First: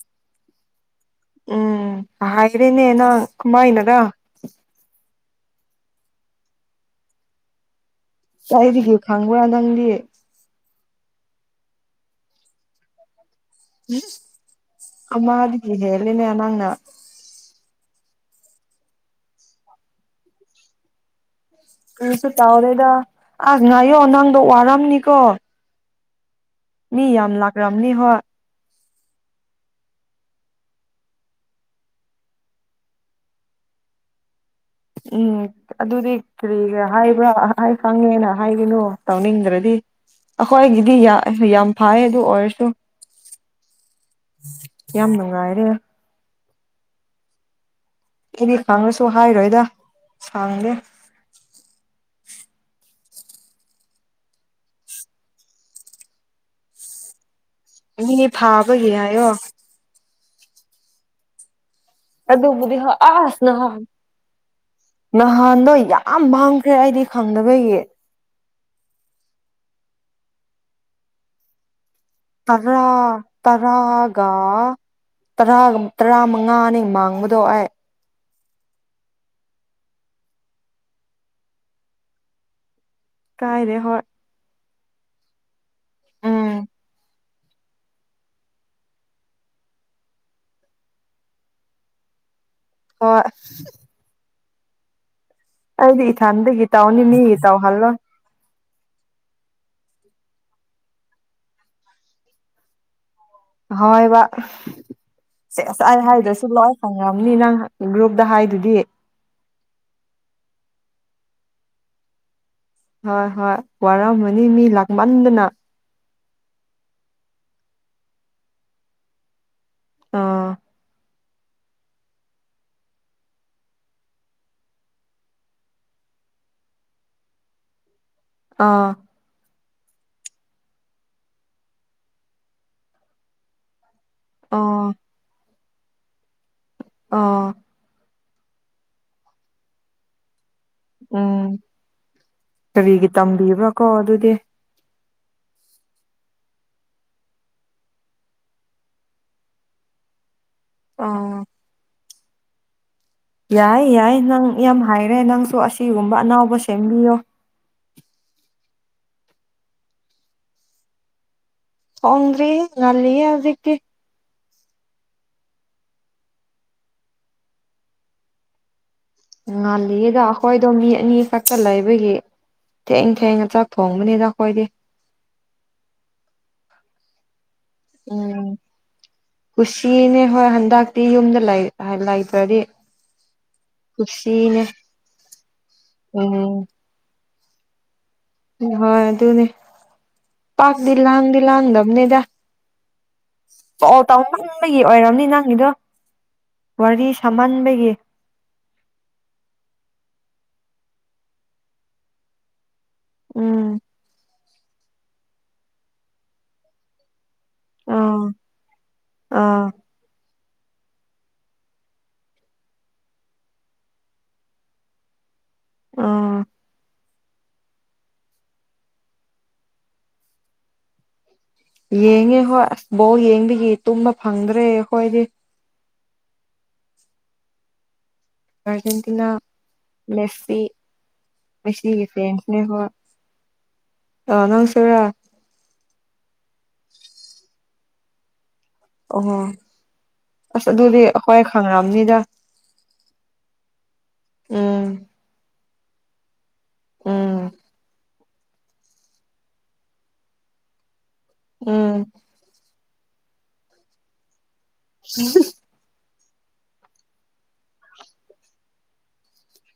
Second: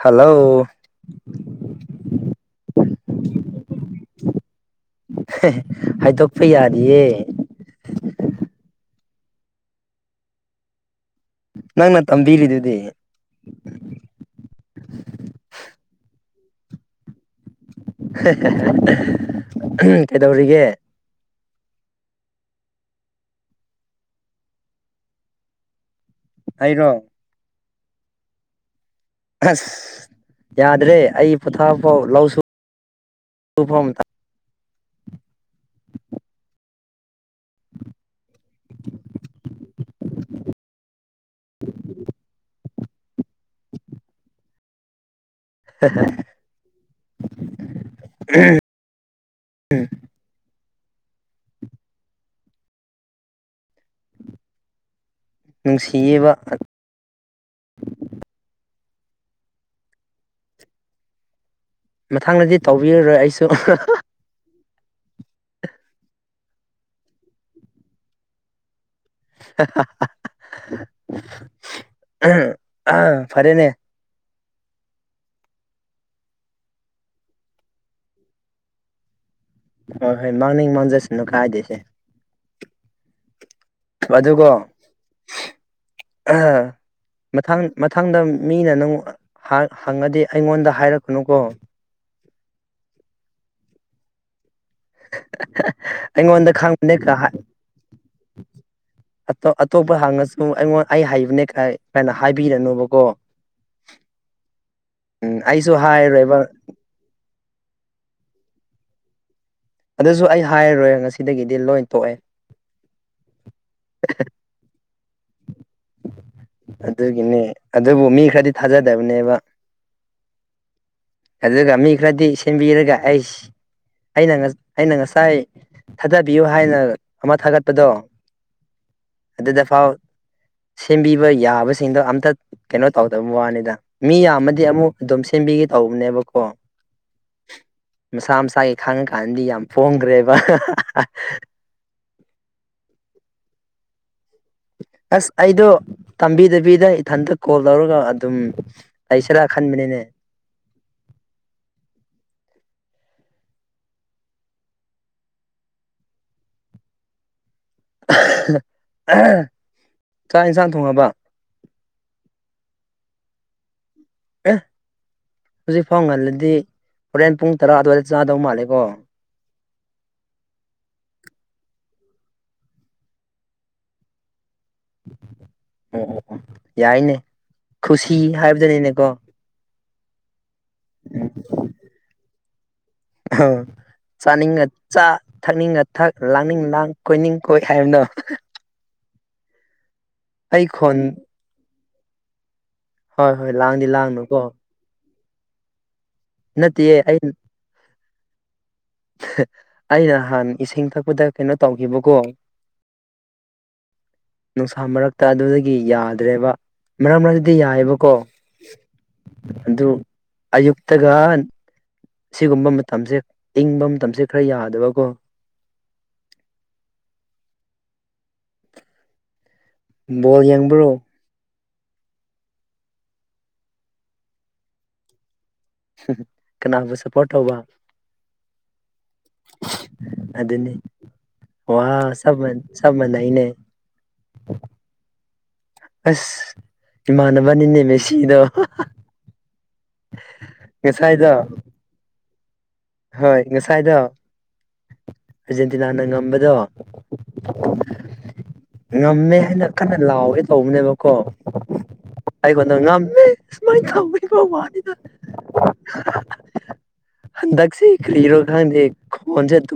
hello ꯎꯝ ꯍꯥꯏꯔꯦꯅꯦ ꯅꯪ ꯀꯃꯥꯏꯅꯗ ꯍꯥꯏꯗꯣꯛꯄ ꯌꯥꯔꯤꯌꯦ ꯇꯥꯏꯗꯤꯒ ꯈꯥꯡꯕꯗꯪꯗꯤꯌꯦ ꯅꯪꯅ ꯇꯝꯕꯤꯔꯤꯗꯨꯗꯤ ꯎꯝ ꯑ ꯑꯗꯨꯗꯤ ꯍꯦꯂꯦꯅꯦ ꯅꯪꯅ ꯀꯩꯗꯧꯒ ꯀꯩꯁꯨ ꯇꯥꯎꯔꯦꯗ ꯑꯁ ꯉꯥꯏꯌꯣ ꯅꯪꯗꯣ ꯋꯥꯔꯝꯅꯤꯀꯣ ꯃꯤ ꯑꯩꯔꯣ ꯌꯥꯝ ꯂꯥꯛꯈ꯭ꯔꯕꯅꯤ ꯍꯣꯏ ꯑꯁ ꯌꯥꯗ꯭ꯔꯦ ꯑꯩ ꯄꯣꯊꯥꯐꯥꯎ ꯂꯧꯁꯨ ꯎꯐꯝ ꯊ ꯎꯝ ꯑꯗꯨꯗꯤ ꯀꯔꯤꯒ ꯍꯥꯏ ꯄꯨ꯭ꯔꯥ ꯈꯪꯉꯦꯅ ꯍꯥꯏꯒꯅꯨ ꯇꯧꯅꯤꯡꯗ꯭ꯔꯗꯤ ꯑꯩꯈꯣꯏꯒꯤꯗꯤ ꯌꯥꯝ ꯐꯩ ꯑꯗꯨ ꯑꯣꯏꯔꯁꯨ ꯀ ꯃꯒꯥꯏꯔ [inaudible] [inaudible] ꯑꯩꯗꯤ ꯈꯪꯉꯁꯨ ꯍꯥꯏꯔꯣꯏꯗ ꯁꯥꯡꯗꯦ ꯅꯨꯡꯁꯤꯌꯦꯕ ꯃꯤꯅꯦ ꯐꯥꯕꯒꯤ ꯍꯥꯏꯌꯣ ꯃꯊꯪꯗꯗꯤ ꯑꯗꯨꯕꯨꯗꯤ ꯍꯣꯏ ꯇꯧꯕꯤꯔꯔꯣꯏ ꯑꯁ ꯑꯩꯁꯨ ꯅꯍꯥꯟ ꯅꯍꯥꯟꯗꯣ ꯌꯥꯝ ꯃꯥꯡꯈ꯭ꯔꯦ ꯑꯩꯗꯤ ꯈꯪꯗꯕꯒꯤ [inaudible] ꯇꯔꯥ ꯐꯔꯦꯅꯦ ꯇꯔꯥꯒ ꯇꯔ ꯇꯔꯥ ꯃꯉꯥꯅꯤ ꯃꯥꯡꯕꯗꯣ ꯑꯩꯥꯏ ꯍꯣꯏ ꯍꯣꯏ ꯃꯥꯡꯅꯤꯡ ꯃꯥꯡꯖꯁꯅꯨ ꯀꯥꯏꯗꯣꯏꯁꯦ ꯀꯥꯏꯔ ꯍꯣꯏ ꯑꯥ ꯎꯝ ꯃꯊꯪ ꯃꯊꯪꯗ ꯃꯤꯅ ꯅꯪ ꯍꯪꯉꯗꯤ ꯑꯩꯉꯣꯟꯗ ꯍꯥꯏꯔꯛꯀꯅꯨꯀꯣ ꯑꯣ ꯑꯩꯉꯣꯟꯗ ꯏꯊꯟꯗꯒꯤ ꯈꯪꯕꯅꯦ ꯇꯧꯅꯤ ꯀꯥ ꯃꯤꯒꯤ ꯍꯥꯏ ꯇꯧꯍꯜꯂꯣꯏ [unintelligible] ꯑꯇꯣꯞꯄ ꯍꯥꯡꯉꯁꯨ ꯑꯩꯉꯣꯟ ꯑꯩ ꯍꯩꯕꯅꯦ ꯀꯅ ꯍꯥꯏꯕꯤꯔꯅꯨꯕꯀꯣ ꯍꯣꯏꯕ ꯎꯝ ꯁ ꯑꯩꯁꯨ ꯑꯁ ꯑꯩ ꯍꯥꯏꯔꯣꯏꯕ ꯍꯥꯏꯗꯁꯨ ꯂꯣꯏ ꯐꯪꯉꯕꯅꯤ ꯅꯪ ꯒ꯭ꯔꯨꯞꯇ ꯍꯥꯏꯗꯨꯗꯤ ꯑꯗꯨꯁꯨ ꯑꯩ ꯍꯥꯏꯔꯔꯣꯏ ꯉꯁꯤꯗꯒꯤꯗꯤ ꯂꯣꯏ ꯇꯣꯛꯑꯦ ꯍꯣꯏ ꯍꯣꯏ ꯋꯥꯔꯝꯃꯅꯤ ꯃꯤ ꯂꯥꯛꯃꯟꯗꯅ ꯑꯗꯨꯒꯤꯅꯦ ꯑꯗꯨꯕꯨ ꯃꯤ ꯈꯔꯗꯤ ꯊꯥꯖꯗꯕꯅꯦꯕ ꯑꯥ ꯑꯗꯨꯒ ꯃꯤ ꯈꯔꯗꯤ ꯁꯦꯝꯕꯤꯔꯒ ꯑꯩꯁ ꯑꯩꯅ ꯑꯩꯅ ꯉꯁꯥꯏ ꯊꯥꯗꯕꯤꯌꯨ ꯍꯥꯏꯅ ꯑꯃ ꯊꯥꯒꯠꯄꯗꯣ ꯑꯥ ꯑꯗꯨꯗꯐꯥꯎ ꯁꯦꯝꯕꯤꯕ ꯌꯥꯕꯁꯤꯡꯗꯣ ꯑꯝꯇ ꯀꯩꯅꯣ ꯇꯧꯗꯕ ꯋꯥꯅꯤꯗ ꯃꯤ ꯌꯥꯝꯃꯗꯤ ꯑꯥ ꯑꯃꯨꯛ ꯑꯗꯨꯝ ꯁꯦꯝꯕꯤꯒꯦ ꯇꯧꯕꯅꯦꯕꯀꯣ ꯑ ꯃꯁꯥ ꯃꯁꯥꯒꯤ ꯈꯥꯡꯉꯀꯥꯟꯗꯤ ꯌꯥꯝ ꯄ‌ꯣꯡꯈ꯭ꯔꯦꯕ ꯎꯝ ꯀꯔꯤꯒꯤ ꯇꯝꯕꯤꯕ꯭ꯔꯥ ꯀꯣ ꯑꯗꯨꯗꯤ ꯑꯁ ꯑꯩꯗꯣ ꯇꯝꯕꯤꯗꯕꯤꯗ ꯏꯊꯟꯇ ꯀꯣꯜ ꯇꯧꯔꯒ ꯑꯗꯨꯝ ꯂꯩꯁꯤꯔꯥ ꯈꯟꯕꯅꯤꯅꯦ ꯑꯥ ꯌꯥꯏ ꯌꯥꯏ ꯅꯪ ꯌꯥꯝ ꯍꯥꯏꯔꯦ ꯅꯪꯁꯨ ꯑꯁꯤꯒꯨꯝꯕ ꯑꯅꯥꯎꯕ ꯁꯦꯝꯕꯤꯌꯣ ꯆꯥꯛ ꯌꯦꯟꯁꯥꯡ ꯊꯣꯡꯉꯕ ꯊ‌ꯣꯡꯗ꯭ꯔꯤ ꯉꯜꯂꯤꯌ‌ꯦ ꯍꯧꯖꯤꯛꯇꯤ ꯑꯦ ꯍꯧꯖꯤꯛ ꯐꯥꯎ ꯉꯜꯂꯗꯤ ꯍꯣꯔꯦꯟ ꯄꯨꯡ ꯇꯔꯥ ꯑꯗꯨꯋꯥꯏꯗ ꯆꯥꯗꯧ ꯃꯥꯜꯂꯦꯀꯣ ꯉꯥꯜꯂꯤꯌꯦꯗ ꯑꯩꯈꯣꯏꯗꯣ ꯃꯤ ꯑꯅꯤ ꯈꯛꯇ ꯂꯩꯕꯒꯤ ꯊꯦꯡ ꯊꯦꯡ ꯑ ꯆꯥꯛ ꯊꯣꯡꯕꯅꯤꯗ ꯑꯩꯈꯣꯏꯗꯤ ꯑꯣ ꯑꯣ ꯑꯣ ꯌꯥꯏꯅꯦ ꯈꯨꯁꯤ ꯍꯥꯏꯕꯗꯨꯅꯤꯅꯦꯀꯣ ꯁꯤꯅꯦ ꯍꯣꯏ ꯍꯟꯗꯛꯇꯤ ꯌꯨꯝꯗ ꯂꯩ ꯂꯩꯇ꯭ꯔꯗꯤ ꯑ ꯀꯨꯁꯤꯅꯦ ꯆꯥꯅꯤꯡꯉ ꯆꯥ ꯊꯛꯅꯤꯡꯉ ꯊꯛ ꯎꯝ ꯂꯥꯡꯅꯤꯡ ꯂꯥꯡ ꯀꯣꯏꯅꯤꯡ ꯍꯣꯏ ꯍꯥꯏꯕꯅꯣ ꯅꯤ ꯑꯩ ꯄꯥꯛꯗꯤ ꯈꯣꯟ ꯂꯥꯡꯗꯤ ꯂꯥꯡꯗꯝꯅꯤꯗ ꯍꯣꯏ ꯍꯣꯏ ꯂꯥꯡꯗꯤ ꯂꯥꯡꯅꯨꯀꯣ [unintelligible] ꯑꯣꯏꯔꯝꯅꯤ ꯅꯪꯒꯤꯗꯣ ꯅꯠꯇꯤꯌ‌ꯦ ꯋꯥꯔꯤ ꯑꯩꯟ ꯁꯥꯃꯟꯕꯒꯤ ꯑꯩꯅ ꯅꯍꯥꯟ ꯏꯁꯤꯡ ꯊꯛꯄꯗ ꯀꯩꯅꯣ ꯇꯧꯈꯤꯕꯀꯣ ꯎꯝ ꯅꯨꯡꯁꯥ ꯃꯔꯛꯇ ꯑꯗꯨꯗꯒꯤ ꯌꯥꯗ꯭ꯔꯦꯕ ꯃꯔꯝ ꯗꯤ ꯌꯥꯏꯌ‌ꯦꯕꯀꯣ ꯑꯥ ꯑꯥ ꯑꯗꯨ ꯑꯌꯨꯛꯇꯒ ꯁꯤꯒꯨꯝꯕ ꯃꯇꯝꯁꯦ ꯏꯪꯕ ꯃꯇꯝꯁꯦ ꯈꯔ ꯌꯥꯗꯕꯀꯣ ꯑꯥ ꯕꯣꯜ ꯌꯦꯡꯕ꯭ꯔꯣ ꯌꯦꯡꯉꯦ ꯍꯣꯏ ꯑꯁ ꯕꯣꯜ ꯌꯦꯡꯕꯒꯤ ꯇꯨꯝꯕ ꯐꯪꯗ꯭ꯔꯦ ꯑꯩꯈꯣꯏꯗꯤ ꯀꯅꯥꯕꯨ ꯁꯞꯄꯣꯔꯠ ꯇꯧꯕ ꯑꯔꯖꯦꯟꯇꯤꯅꯥ ꯃꯦꯄꯤ ꯑꯗꯨꯅꯤ ꯃꯁꯤ ꯁꯤ ꯋꯥ ꯆꯞ ꯐꯅꯦ ꯍ ꯆꯞ ꯃꯥꯟꯅꯩꯅꯦ ꯇꯅ ꯁꯔ ꯑꯁ ꯏꯃꯅꯅꯕꯅꯤꯟꯅꯦ ꯃꯦꯁꯤꯗꯣ ꯑꯣꯍꯣ ꯑꯁ ꯑꯗꯨꯗꯤ ꯉꯁꯥꯏꯗꯣ ꯍꯣꯏ ꯈꯪꯑꯕꯅꯤꯗ ꯍꯣꯏ ꯉꯁꯥꯏꯗꯣ ꯎꯝ ꯑꯔꯖꯦꯟꯇꯤꯅꯥꯅ ꯉꯝꯕꯗꯣ ꯎꯝ ꯉꯝꯃꯦ ꯍꯥꯏꯅ ꯀꯟꯅ ꯂꯥꯎꯋꯦ ꯇꯧꯕꯅꯦꯕ ꯀꯣ ꯎꯝ ꯑꯩꯉꯣꯟꯗ ꯉꯝꯃꯦ ꯁꯨꯃꯥꯏ ꯇ [inaudible] ꯍꯟꯗꯛꯁꯤꯦ ꯈꯔꯣ ꯈꯥꯟꯗꯦ ꯀꯣꯟꯁꯦ ꯇꯨ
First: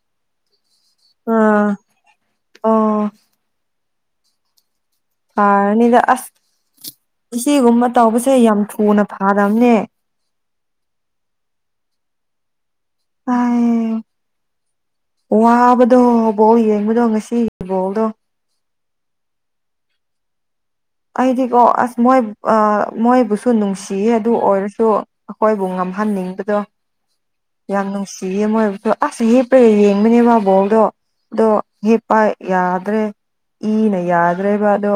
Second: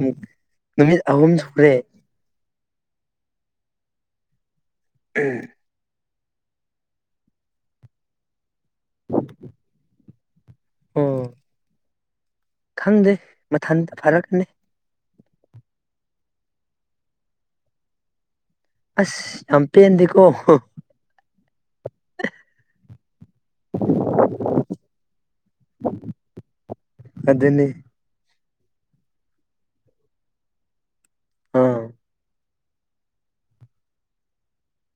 ꯅꯨꯃꯤꯠ ꯑꯍꯨꯝ ꯁꯨꯔꯦ ꯑꯥ ꯑꯣ ꯑꯅꯤꯗ ꯑ ꯏꯒꯨꯝꯕ ꯇꯧꯕꯁꯦ ꯌꯥꯝ ꯊꯨꯅ ꯐꯥꯕꯅꯦ ꯎꯝ ꯈꯪꯗꯦ ꯃꯊꯟꯇ ꯐꯔꯛꯀꯅꯤ ꯋꯥꯕꯗꯣꯕꯣꯛ ꯌꯦꯡꯕꯗꯣ ꯉꯁꯤ ꯏꯕꯣꯛꯗꯣ ꯑꯁ ꯑꯝꯄꯤꯤ ꯑꯦꯗꯤꯀꯣ ꯑꯗꯤꯤ ꯀ ꯑꯁ ꯃꯣꯏ ꯑ ꯃꯣꯏ ꯁꯨ ꯅꯨꯡꯁꯤꯌꯦ ꯑꯗꯨ ꯑꯣꯏꯔꯁꯨ ꯑꯩꯈꯣꯏꯕꯨ ꯉꯝꯍꯟꯅꯤꯡꯕꯗꯣ ꯑꯗꯨꯅꯤ ꯌꯥꯝ ꯅꯨꯡꯁꯤꯌꯦ ꯦꯝ ꯑꯣꯏꯕꯗꯣ ꯑꯁ ꯍꯤꯞꯄꯦ ꯌꯦꯡꯕꯅꯦ ꯃꯥ ꯕꯧꯗꯣ ꯑꯗꯣ ꯑꯥ ꯍꯦꯛꯞꯄ ꯌꯥꯗ꯭ꯔꯦ ꯏꯅ ꯌꯥꯗ꯭ꯔꯦꯕꯗꯣ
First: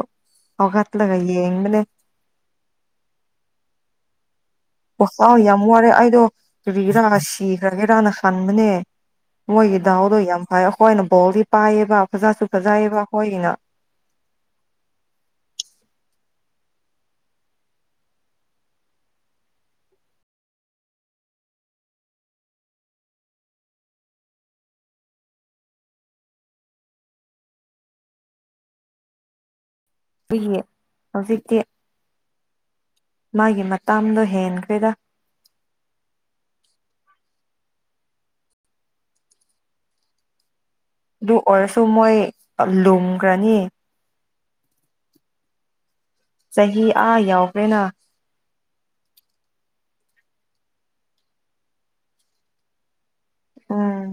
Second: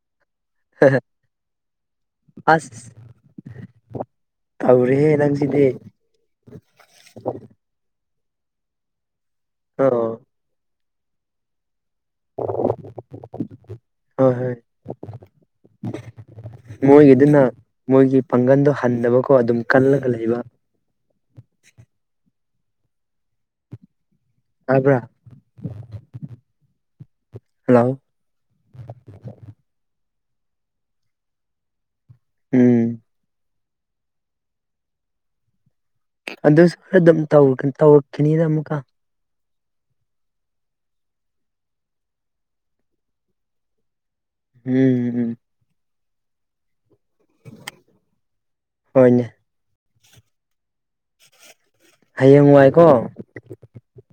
ꯑꯣꯒꯥꯠꯂ ꯀꯩꯦ ꯏꯂ ꯑꯁ ꯇꯧꯔꯦꯍꯦ ꯑꯣꯥꯎ ꯌꯥꯝ ꯅꯪꯁꯤꯗꯤ ꯋꯥꯔꯦ ꯑꯩꯗꯣ ꯀ ꯏ ꯔꯥ ꯁꯤꯈ꯭ꯔꯒꯦꯔꯥꯅ ꯁꯟꯕꯅꯦ ꯃꯣꯏꯒꯤ ꯗꯥꯎꯗꯣ ꯑꯣ ꯌꯥꯝ ꯐꯩ ꯑꯩꯈꯣꯏꯅ ꯕꯣꯜꯗꯤ ꯄꯥꯏꯌꯦꯕ ꯐꯖꯥꯁꯨ ꯐꯖꯩꯌꯦꯕ ꯑꯩꯣꯏꯒꯤꯅ ꯍꯣꯏ ꯍꯣꯏ ꯃꯣꯏꯒꯤꯗꯨꯅ ꯃꯣꯏꯒꯤ ꯄꯥꯡꯒꯜꯗꯣ ꯍꯟꯗꯕꯀꯣ ꯑꯗꯨꯝ ꯀꯜꯂꯒ ꯂꯩꯕ ꯑ ꯍꯥꯏꯕ꯭ꯔꯥ ꯍꯜꯂꯣ ꯑꯩ ꯍꯧꯖꯤꯛꯇꯤ ꯎꯝ ꯃꯥꯒꯤ ꯃꯇꯥꯡꯗꯣ ꯍꯦꯟꯈ꯭ꯔꯦꯗ ꯑꯗꯨꯁꯨ ꯈꯔ ꯑꯗꯨꯝ ꯇꯧꯔꯛꯈꯤꯅꯤꯅ ꯑꯃꯨꯛꯀ ꯑꯗꯨ ꯑꯣꯏꯔꯁꯨ ꯃꯣꯏ ꯂꯨꯝꯈ꯭ꯔꯅꯤ ꯍꯝ ꯆꯍꯤ ꯑꯥ ꯌꯥꯎꯕ꯭ꯔꯦꯅ ꯍꯣꯏꯅꯦ ꯍꯌꯦꯡꯉꯅꯨꯡꯥꯏꯀꯣ ꯎꯝ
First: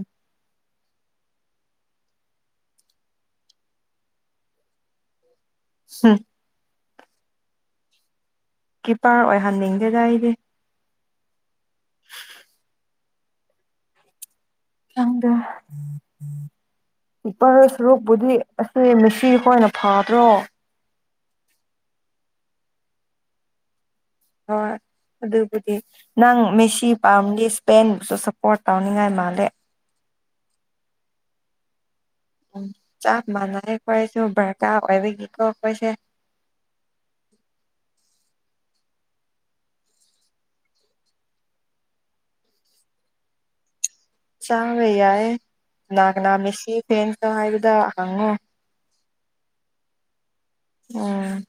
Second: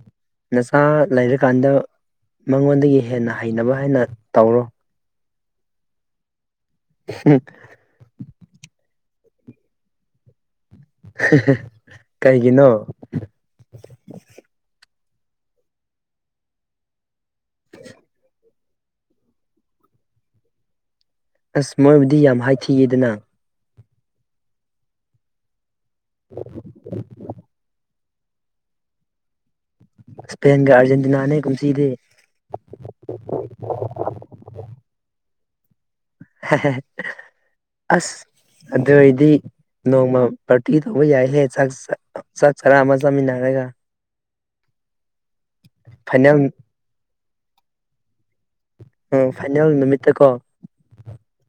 ꯅꯆꯥ ꯂꯩꯔꯀꯥꯟꯗ ꯃꯉꯣꯟꯗꯒꯤ ꯍꯦꯟꯅ ꯍꯩꯅꯕ ꯍꯥꯏꯅ ꯇꯧꯔꯣ ꯍ [inaudible] ꯀꯤꯞꯄꯔ ꯑꯣꯏꯍꯟꯅꯤꯡꯗꯦꯗ ꯑꯩꯗꯤ ꯀꯥꯏꯒꯤ ꯅꯣ ꯀꯪꯗ ꯏꯄꯥꯔꯣꯏ ꯁꯔꯨꯛꯄꯨꯗꯤ ꯑꯁ ꯃꯦꯁꯤꯈꯣꯏꯅ ꯐꯗ꯭ꯔꯣ ꯑꯁ ꯃꯣꯏꯕꯨꯗꯤ ꯌꯥꯝ ꯍꯥꯏꯊꯤꯒꯗꯅ ꯍꯣꯏ ꯑꯗꯨꯕꯨꯗꯤ ꯅꯪ ꯃꯦꯁꯤ ꯄꯥꯝꯒꯤꯦ ꯏꯁꯄꯦꯟ ꯑꯗꯨꯁꯨ ꯁꯞꯄꯣꯔꯠ ꯇꯧꯅꯤꯡꯉꯥꯏ ꯃꯥꯜꯂꯦ ꯁꯄꯦꯟꯒ ꯑꯔꯖꯦꯟꯇꯤꯅꯥꯅꯦ ꯀꯟꯁꯤꯗꯦ ꯆꯞ ꯃꯅꯥꯏ ꯀꯁꯨ ꯭ꯔꯀꯥ ꯑꯕꯤꯒꯀ ꯀꯣꯏꯁ ꯑꯁ ꯑꯗꯨ ꯑꯣꯏꯗꯤ ꯅꯣꯡꯃ ꯄꯔꯇꯤ ꯇꯧꯕ ꯌꯥꯏꯍꯦꯥꯛ ꯆꯥꯛ ꯆꯔꯥ ꯑꯃ ꯆꯥꯃꯤꯟꯅꯔꯒ ꯆꯥꯋꯦ ꯌꯥꯏ ꯅꯅꯥꯅꯥ ꯐꯥꯏꯅꯦꯜ ꯃꯦꯁꯤ ꯐꯦꯟ ꯇ ꯍꯥꯏꯕꯗ ꯍꯪꯉꯣ ꯎ ꯐꯥꯏꯅꯜ ꯅꯨꯃꯤꯠꯇ ꯀꯣ ꯎꯝ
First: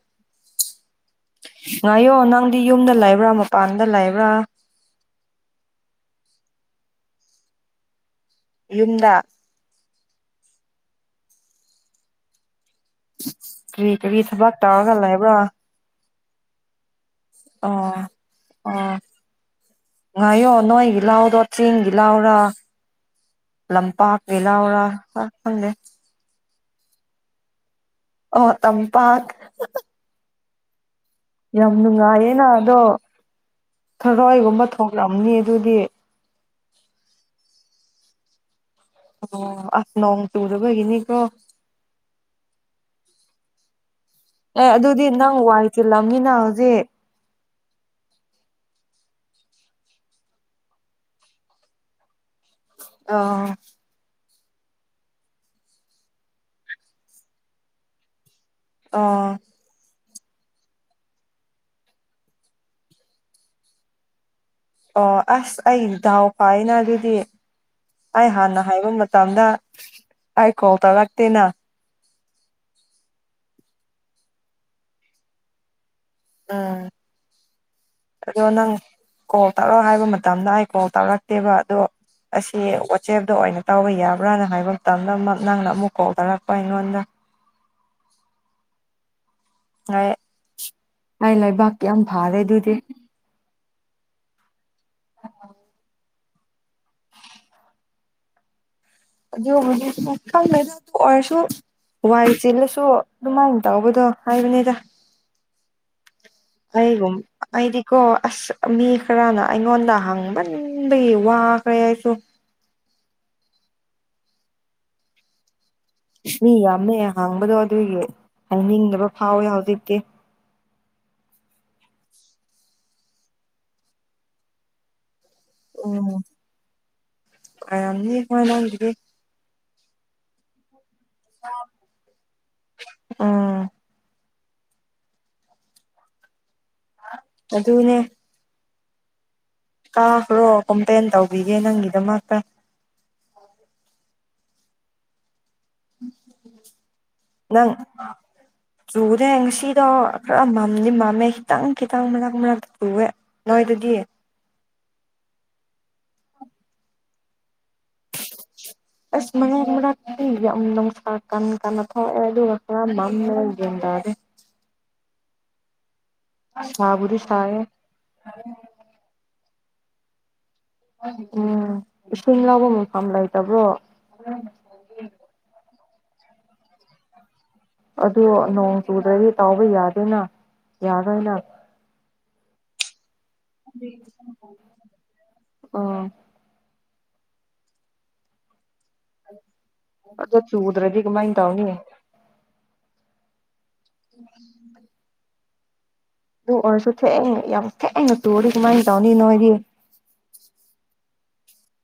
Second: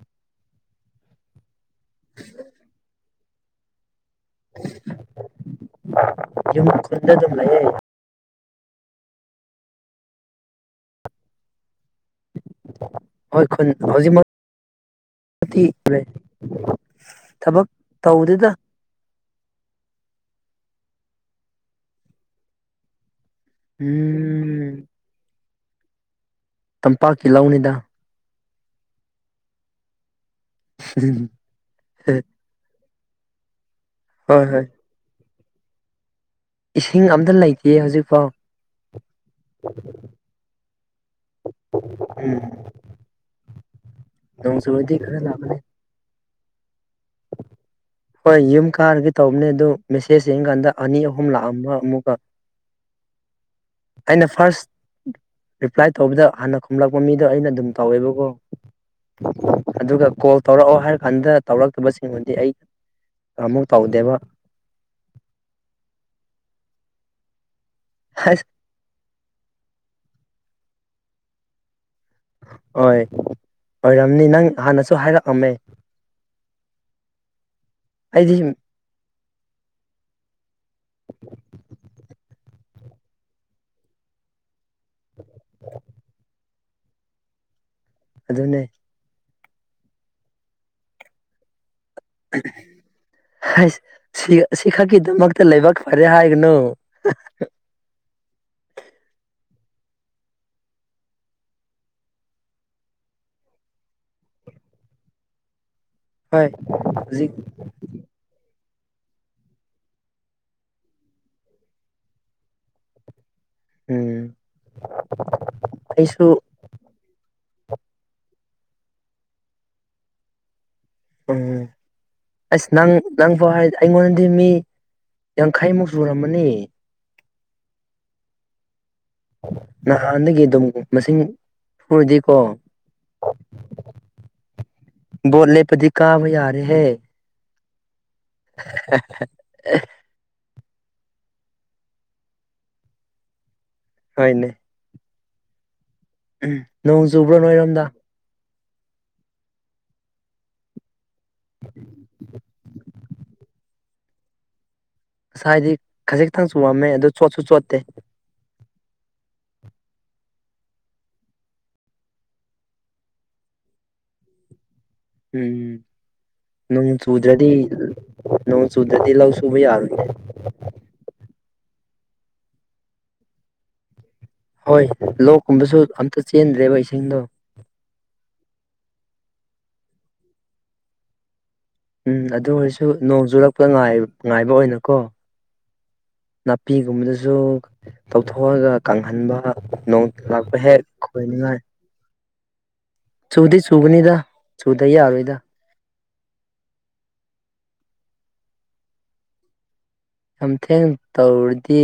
ꯉꯥꯏꯌꯣ ꯅꯪꯗꯤ ꯌꯨꯝꯗ ꯂꯩꯕ꯭ꯔꯥ ꯃꯄꯥꯟꯗ ꯂꯩꯕ꯭ꯔꯥ ꯌꯨꯝ ꯈꯨꯟꯗꯦ ꯑꯗꯨꯨꯝ ꯂꯩꯌꯦ ꯌꯨꯝꯗ ꯀꯔꯤ ꯀꯔꯤ ꯊꯕꯛ ꯇꯧꯔꯒ ꯂꯩꯕ꯭ꯔꯥ ꯍꯧꯖꯤꯛꯃꯛꯦ ꯑꯣ ꯑꯣ ꯉꯥꯏꯣ ꯅꯣꯏ ꯜ ꯂꯥꯎꯗꯣ ꯆꯤꯡꯒꯤ ꯂꯥꯎꯔ ꯂꯝꯄꯥꯛꯀꯤ ꯎꯝ ꯂꯥꯎꯔ ꯎꯦ ꯇꯝꯄꯥꯛꯀꯤ ꯂꯧꯅꯤꯗ ꯑꯣ ꯇꯝꯄꯥꯛ ꯌꯥꯝꯝꯒ ꯌꯦꯅꯥ ꯑꯗꯣ ꯍꯣꯏ ꯊꯔꯣꯏꯒꯨꯝꯕ ꯍꯣꯏ ꯊꯣꯛꯂꯑꯝꯅꯤ ꯑꯗꯨꯗꯤ ꯏꯁꯤꯡ ꯑꯝꯇ ꯂꯩꯇꯦ ꯍꯧꯖꯤꯛꯐꯥꯎ ꯑꯣ ꯑꯐ ꯅꯣꯡꯣꯡ ꯆꯗꯕꯒꯤꯅꯤ ꯀ꯭ꯔꯣ ꯎꯝ ꯅꯣꯡ ꯑꯦ ꯆꯨꯔꯗꯤ ꯑꯗꯨꯗꯤ ꯈꯔ ꯅꯪ ꯂꯥꯛꯀꯅꯤ ꯋꯥꯏ ꯇꯤꯜꯂꯝꯅꯤꯅ ꯍꯧꯖꯤꯛ ꯍꯣꯏ ꯌꯨꯝ ꯀꯥꯔꯒ ꯇꯧꯕꯅꯦ ꯑꯗꯨ ꯃꯦꯁꯦꯖ ꯌꯦꯡꯀꯥꯟꯗ ꯑꯅꯤ ꯑꯍꯨꯝ ꯂꯥꯛꯑꯝꯕ ꯑꯃꯨꯛꯀ ꯑ ꯑꯩꯅ ꯐꯥꯔꯁ ꯔꯤꯄ꯭ꯂꯥꯏ ꯇꯧꯕꯗ ꯍꯥꯟꯅ ꯈꯨꯝꯂꯛꯄ ꯃꯤꯗꯣ ꯑꯩꯅ ꯑꯗꯨꯝ ꯇꯧꯋꯦꯕꯀꯣ ꯑ ꯑꯗꯨꯒ ꯀꯣꯜ ꯇꯧꯔꯛꯑꯣ ꯍꯥꯏꯔ ꯀꯥꯟꯗ ꯇꯧꯔꯛꯇꯕꯁꯤꯡꯕꯨꯗꯤ ꯑꯩ ꯀꯃꯨꯛ ꯇꯧꯗꯦꯕ ꯑꯣ ꯑꯁ ꯑꯩ ꯗꯥꯥꯎ ꯐꯥꯏꯅ ꯑꯗꯨꯗꯤ ꯑꯩ ꯑꯁ ꯍꯥꯟꯅ ꯍꯥꯏꯕ ꯃꯇꯝ ꯃꯇꯝꯗ ꯑꯩ ꯀꯣ ꯇꯧꯔꯛꯇꯦꯅ ꯍꯣꯏ ꯑꯣꯏꯔꯝꯅꯤ ꯅꯪ ꯍꯥꯟꯅꯁꯨ ꯍꯥꯏꯔꯛꯑꯝꯃꯦ ꯎꯝ ꯑꯩꯗꯤ ꯑꯗꯣ ꯅꯪ ꯀꯣꯜ ꯇꯥꯔꯣ ꯍꯥꯏꯕ ꯃꯇꯝꯗ ꯀꯣꯜ ꯇꯧꯔꯛꯇꯦꯕ ꯑꯗꯣ ꯑꯁꯤ ꯋꯥꯆꯦꯞꯇ ꯑꯣꯏꯅ ꯇꯧꯕ ꯌꯥꯕ꯭ꯔꯥꯅ ꯍꯥꯏꯕ ꯃꯇꯝꯗ ꯅꯪꯅ ꯑꯃꯨꯛ ꯀꯧꯊꯔꯛꯄ ꯑꯩꯉꯣꯟꯗ ꯑꯗꯨꯅꯦ ꯑꯩ ꯂꯩꯕꯥꯛꯀꯤ ꯌꯥꯝ ꯐꯥꯔꯦ ꯑꯗꯨꯗꯤ ꯍꯁ ꯁꯤ ꯁꯤꯈꯥꯀꯤꯗꯃꯛꯇ ꯂꯩꯕꯥꯛ ꯐꯔꯦ ꯍꯥꯏꯒꯅꯨ ꯑꯗꯨ ꯍꯧꯔꯁꯨ ꯋꯥꯏ ꯆꯤꯜꯂꯁꯨ ꯑꯗꯨꯃꯥꯏꯅ ꯇꯧꯕꯗꯣ ꯍꯥꯏꯕꯅꯦꯗ ꯍꯣꯏ ꯑꯨꯝ ꯍꯧꯖꯤꯛ ꯑꯩꯗꯤꯀꯣ ꯑꯁ ꯃꯤ ꯈꯔꯅ ꯑꯩꯉꯣꯟꯗ ꯍꯪꯕꯟꯕꯒꯤ ꯋꯥꯈ꯭ꯔꯦ ꯑꯩꯁꯨ ꯎꯝ ꯑꯩꯁꯨ ꯃꯤ ꯌꯥꯝꯃꯦ ꯍꯥꯡꯕꯗꯣ ꯑꯗꯨꯒꯤ ꯍꯥꯏꯅꯤꯡꯗꯕ ꯐꯥꯎꯋꯦ ꯍꯧꯖꯤꯛꯇꯤ ꯎꯝ ꯑꯁ ꯅꯪ ꯅꯪ ꯐ ꯍꯥꯏ ꯑꯩꯉꯣꯟꯗꯗꯤ ꯃꯤ ꯌꯥꯡꯈꯩꯃꯨꯛ ꯁꯨꯔꯝꯃꯅꯤ ꯀꯌꯥꯝꯅꯤ ꯍꯅꯗꯤ ꯅꯍꯥꯟꯗꯒꯤ ꯑꯗꯨꯝ ꯃꯁꯤꯡ ꯐꯔꯗꯤꯀꯣ ꯎꯝ ꯕꯣꯜ ꯂꯦꯞꯄꯥꯗꯤ ꯀꯥꯕ ꯌꯥꯔꯦꯍꯦ ꯑꯗꯨꯅꯦ [unintelligible] ꯀꯥꯈ꯭ꯔꯣ ꯀꯝꯄ꯭ꯂꯦꯟ ꯇꯧꯕꯤꯒꯦ ꯅꯪꯒꯤꯗꯃꯛꯇ ꯍꯅꯦ ꯅꯣꯡ ꯆꯨꯕ꯭ꯔꯣ ꯅꯣꯏꯔꯣꯝꯗ ꯆꯨꯔꯦ ꯉꯁꯤꯗꯣ ꯈꯔ ꯃꯝꯗꯤ ꯃꯝꯃꯦ ꯈꯤꯇꯪ ꯈꯤꯇꯪ ꯃꯔꯛ ꯃꯔꯛꯇ ꯆꯨꯑꯦ ꯅꯣꯏꯗꯗꯤ ꯒꯤ ꯉꯁꯥꯏ ꯍꯥꯏꯗꯤ ꯈꯖꯤ ꯛꯇꯪꯁꯨ ꯋꯥꯝꯃꯦ ꯑꯗꯣ ꯆꯣꯠꯁꯨ ꯆꯣꯠꯇꯦ [unintelligible] ꯑꯁ ꯃꯅꯦ ꯀꯟ ꯀ ꯎ ꯎꯝ ꯅꯪ ꯁꯥꯕꯨꯗꯤ ꯆꯨꯗꯗꯤ ꯁꯥꯏꯌꯦ ꯅ ꯆꯨꯗ꯭ꯔꯗꯤ ꯂꯁꯨ ꯊꯕꯤ ꯌꯥꯔꯦ ꯎꯝ ꯏꯁꯤꯡ ꯂꯧꯕ ꯃꯐꯝ ꯂꯩꯇꯕ꯭ꯔꯣ ꯍꯣꯏ ꯂꯣꯛꯀꯨꯝꯕꯁꯨ ꯑꯝꯇ ꯆꯦꯟꯗ꯭ꯔꯦꯕ ꯏꯁꯤꯡꯗꯣ ꯑꯗꯨ ꯅꯣꯡ ꯆꯨꯗ꯭ꯔꯗꯤ ꯇꯥꯎꯕ ꯌꯥꯗꯦꯅ ꯌꯥꯔꯣꯏꯅ ꯎꯝ ꯑꯗꯨ ꯑꯣꯏꯔꯁꯨ ꯅꯣꯡ ꯆꯨꯨꯔꯛꯄꯗ ꯉꯥꯏꯕ ꯑꯣꯏꯅꯀꯣ ꯎꯝ ꯅꯨꯄꯤꯒꯨꯝꯕꯗꯁꯨ ꯇꯧꯊꯣꯛꯑꯒ ꯀꯪꯍꯟꯕ ꯅꯣꯡꯇ ꯑꯗꯣ ꯂꯥꯛꯄ ꯍꯦꯛ ꯆꯨꯗ꯭ꯔꯗꯤ ꯀꯃꯥꯏꯅ ꯀꯣꯏꯅꯤꯡꯉꯥꯏ ꯇꯧꯅꯤ ꯁꯨꯗꯤꯤ ꯁꯨꯒꯅꯤꯗ ꯁꯨꯗ ꯌꯥꯔ ꯑꯣꯏꯣꯏꯗ ꯑꯗꯨ ꯑꯣꯏꯔꯁꯨ ꯊꯦꯡꯉ ꯌꯥꯝ ꯊꯦꯡꯅ ꯇꯨꯔꯗꯤ ꯀꯃꯥꯏꯅ ꯇꯧꯅꯤ ꯅꯣꯏꯗꯤ ꯌꯥꯝꯊꯦꯡ ꯇꯧꯔꯗꯤ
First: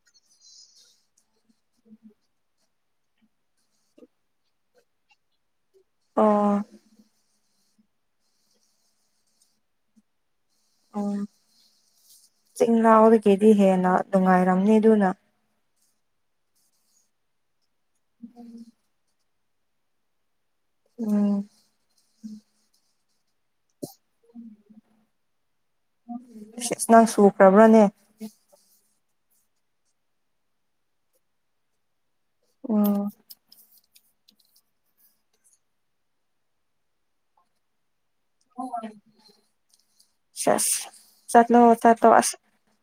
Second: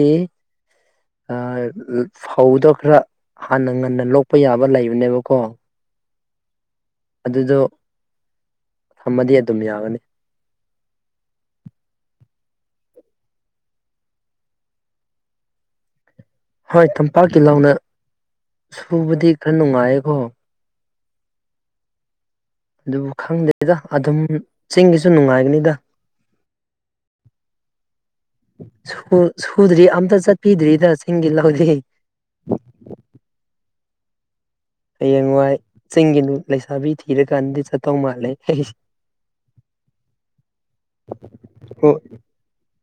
ꯐꯧꯗ ꯈꯔ ꯍꯥꯟꯅ ꯉꯟꯅ ꯂꯣꯛꯄ ꯌꯥꯕ ꯂꯩꯕꯅꯦꯕꯀꯣ ꯑꯣ ꯑꯗꯨꯗꯣ ꯊꯝꯃꯗꯤ ꯑꯗꯨꯝ ꯌꯥꯒꯅꯤ ꯎ ꯆꯤꯡ ꯂꯥꯎꯗꯒꯤꯗꯤ ꯍꯦꯟꯅ ꯅꯨꯡꯉꯥꯏꯔꯝꯅꯤ ꯑꯗꯨꯅ ꯍꯣꯏ ꯇꯝꯄꯥꯛꯀꯤ ꯂꯥꯎꯅ ꯁꯨꯕꯗꯤ ꯈꯔ ꯅꯨꯡꯉꯥꯏꯌꯦꯀꯣ ꯎꯝ ꯑꯗꯨꯕꯨ ꯈꯪꯗꯦꯗ ꯑꯗꯨꯝ ꯆꯤꯡꯒꯤꯁꯨ ꯅꯨꯡꯉꯥꯏꯒꯅꯤꯗ ꯁ ꯅꯪ ꯁꯨꯈ꯭ꯔꯕ꯭ꯔꯥꯅꯦ ꯁꯨꯗ꯭ꯔꯤ ꯑꯝꯇ ꯆꯠꯄꯤꯗ꯭ꯔꯤꯗ ꯆꯤꯡ ꯂꯧꯗ ꯎꯝ ꯍꯌꯦꯡꯋꯥꯏ ꯆꯤꯡꯒꯤꯗꯨꯅꯨꯡ ꯂꯩꯁꯥꯕꯤ ꯊꯤꯔꯀꯥꯟꯗꯗꯤ ꯆꯠꯇꯧ ꯃꯥꯜꯜꯂꯤꯦ [inaudible] ꯆꯁ ꯆꯠ ꯂꯣ ꯆꯣ ꯑꯁ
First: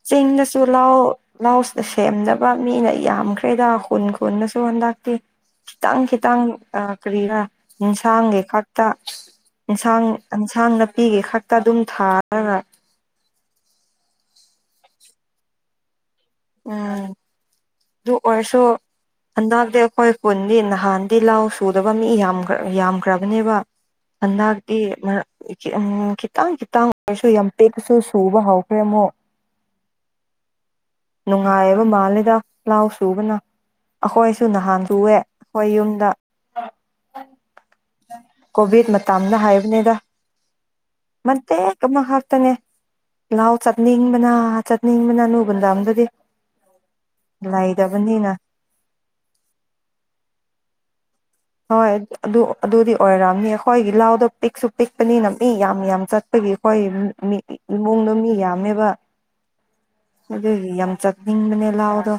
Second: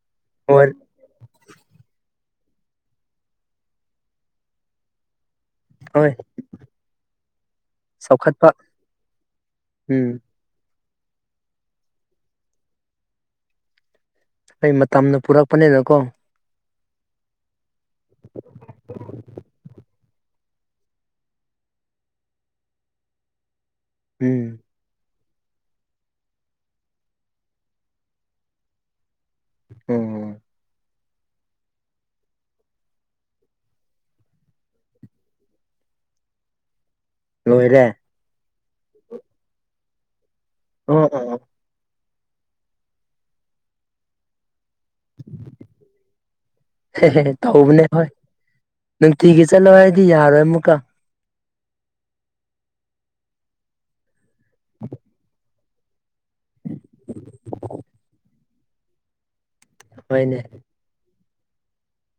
ꯆꯤꯡꯗꯁꯨ ꯍꯣꯏ ꯂ ꯂꯥꯎꯁꯤꯗ ꯁꯦꯝꯗꯕ ꯃꯤꯅ ꯌꯥꯝꯈ꯭ꯔꯦꯗ ꯈꯨꯟ ꯈꯨꯟꯅꯁꯨ ꯍꯟꯗꯛꯇꯤ ꯈꯤꯇꯪ ꯍꯣꯏ ꯈꯤꯇꯪ ꯀꯔꯤꯔ ꯏꯟꯁꯥꯡꯒꯤ ꯆꯥꯎꯈꯠꯄ ꯈꯛꯇ ꯏꯟꯁꯥꯡ ꯎꯝ ꯏꯟꯁꯥꯡ ꯅꯥꯄꯤꯒꯤ ꯈꯛꯇ ꯑꯗꯨꯝ ꯊꯥꯔꯒ ꯑꯩ ꯃꯇꯝꯅ ꯄꯨꯔꯛꯄꯅꯤꯅꯀꯣ ꯎꯝ ꯑꯗꯨ ꯑꯣꯁꯣ ꯑꯗꯗꯈꯣꯏ ꯀꯨꯟꯗꯤ ꯅꯍꯥꯟꯗꯤ ꯂꯥꯎ ꯁꯨꯗꯕ ꯃꯤ ꯌꯥꯝ ꯌꯥꯝꯈ꯭ꯔꯕꯅꯦꯕ ꯎꯝ ꯍꯗꯤ ꯃ ꯎꯝ ꯈꯤꯇꯪ ꯈꯤꯇꯪ ꯑꯣꯏꯔꯁꯨ ꯌꯥꯝ ꯄꯦꯛꯄꯁꯨ ꯁꯨꯕ ꯍꯧꯈ꯭ꯔꯦ ꯑꯃꯨꯛ ꯎꯝ ꯅꯨꯡꯉꯥꯏꯕ ꯃꯥꯜꯂꯦꯗ ꯂꯥꯎ ꯁꯨꯕꯅ ꯑꯩꯈꯣꯏꯁꯨ ꯅꯍꯥꯟ ꯁꯑꯦ ꯑꯩꯈꯣꯏ ꯌꯨꯝꯗ ꯍ ꯀꯣꯕꯤꯠ ꯃꯇꯥꯝꯅ ꯍꯥꯏꯕꯅꯦꯗ ꯑꯣ ꯃꯦ ꯑꯣ ꯀꯃ ꯍꯥꯥꯛꯇꯅꯦꯦ ꯂꯥꯎ ꯆꯠꯅꯤ ꯃꯅꯥ ꯆꯠ ꯅꯤꯡꯕꯅꯥꯅꯨꯕꯟꯗꯥꯝꯗꯗꯤ ꯍ ꯇꯧꯕꯅꯦ ꯍꯣꯏ ꯅꯨꯡꯇꯤꯒꯤ ꯆꯠꯂꯣ ꯍꯥꯏꯗꯤ ꯌꯥꯔꯣꯏ ꯑꯃꯨꯛꯀ ꯍꯣꯏ ꯑꯗꯨ ꯑꯗꯨꯗꯤ ꯑꯣꯏꯔꯛꯑꯝꯅꯤ ꯑꯩꯈꯣꯏꯒꯤ ꯂꯍꯥꯎꯗꯣ ꯄꯤꯛꯁꯨ ꯄꯤꯛꯄꯅꯤꯅꯝ ꯃꯤ ꯌꯥꯝ ꯌꯥꯝ ꯆꯠ ꯑꯒꯤ ꯑꯩꯈꯣꯏ ꯃꯤ ꯏꯃꯨꯡꯗ ꯃꯤ ꯌꯥꯝꯃꯦꯕ ꯍꯣꯏꯅꯦ ꯑꯗꯨꯗꯒꯤ ꯌꯥꯝ ꯆꯠ ꯍꯅꯤꯡ ꯃꯅꯦꯂ ꯌꯥꯎꯗꯣ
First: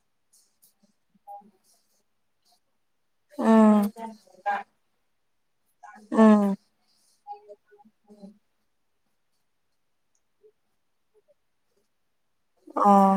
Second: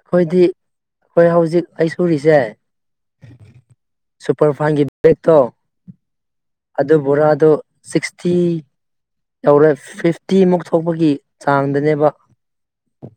ꯑꯩꯈꯣꯏꯗꯤ ꯑꯩꯈꯣꯏ ꯍꯧꯖꯤꯛ ꯑꯩ ꯁꯨꯔꯤꯁꯦ ꯎꯝ ꯁꯨꯄꯔ ꯐꯥꯏꯟꯒꯤ ꯕꯦꯛꯇꯣ ꯎꯝ ꯑꯗꯨ ꯕꯣꯔꯥ ꯣ ꯁꯤꯛꯁꯇꯤ ꯌꯧꯔꯦ ꯐꯤꯐꯇꯤꯃꯨꯛ ꯊꯣꯛꯄꯒꯤ ꯆꯥꯡꯗꯅꯦꯕ ꯑ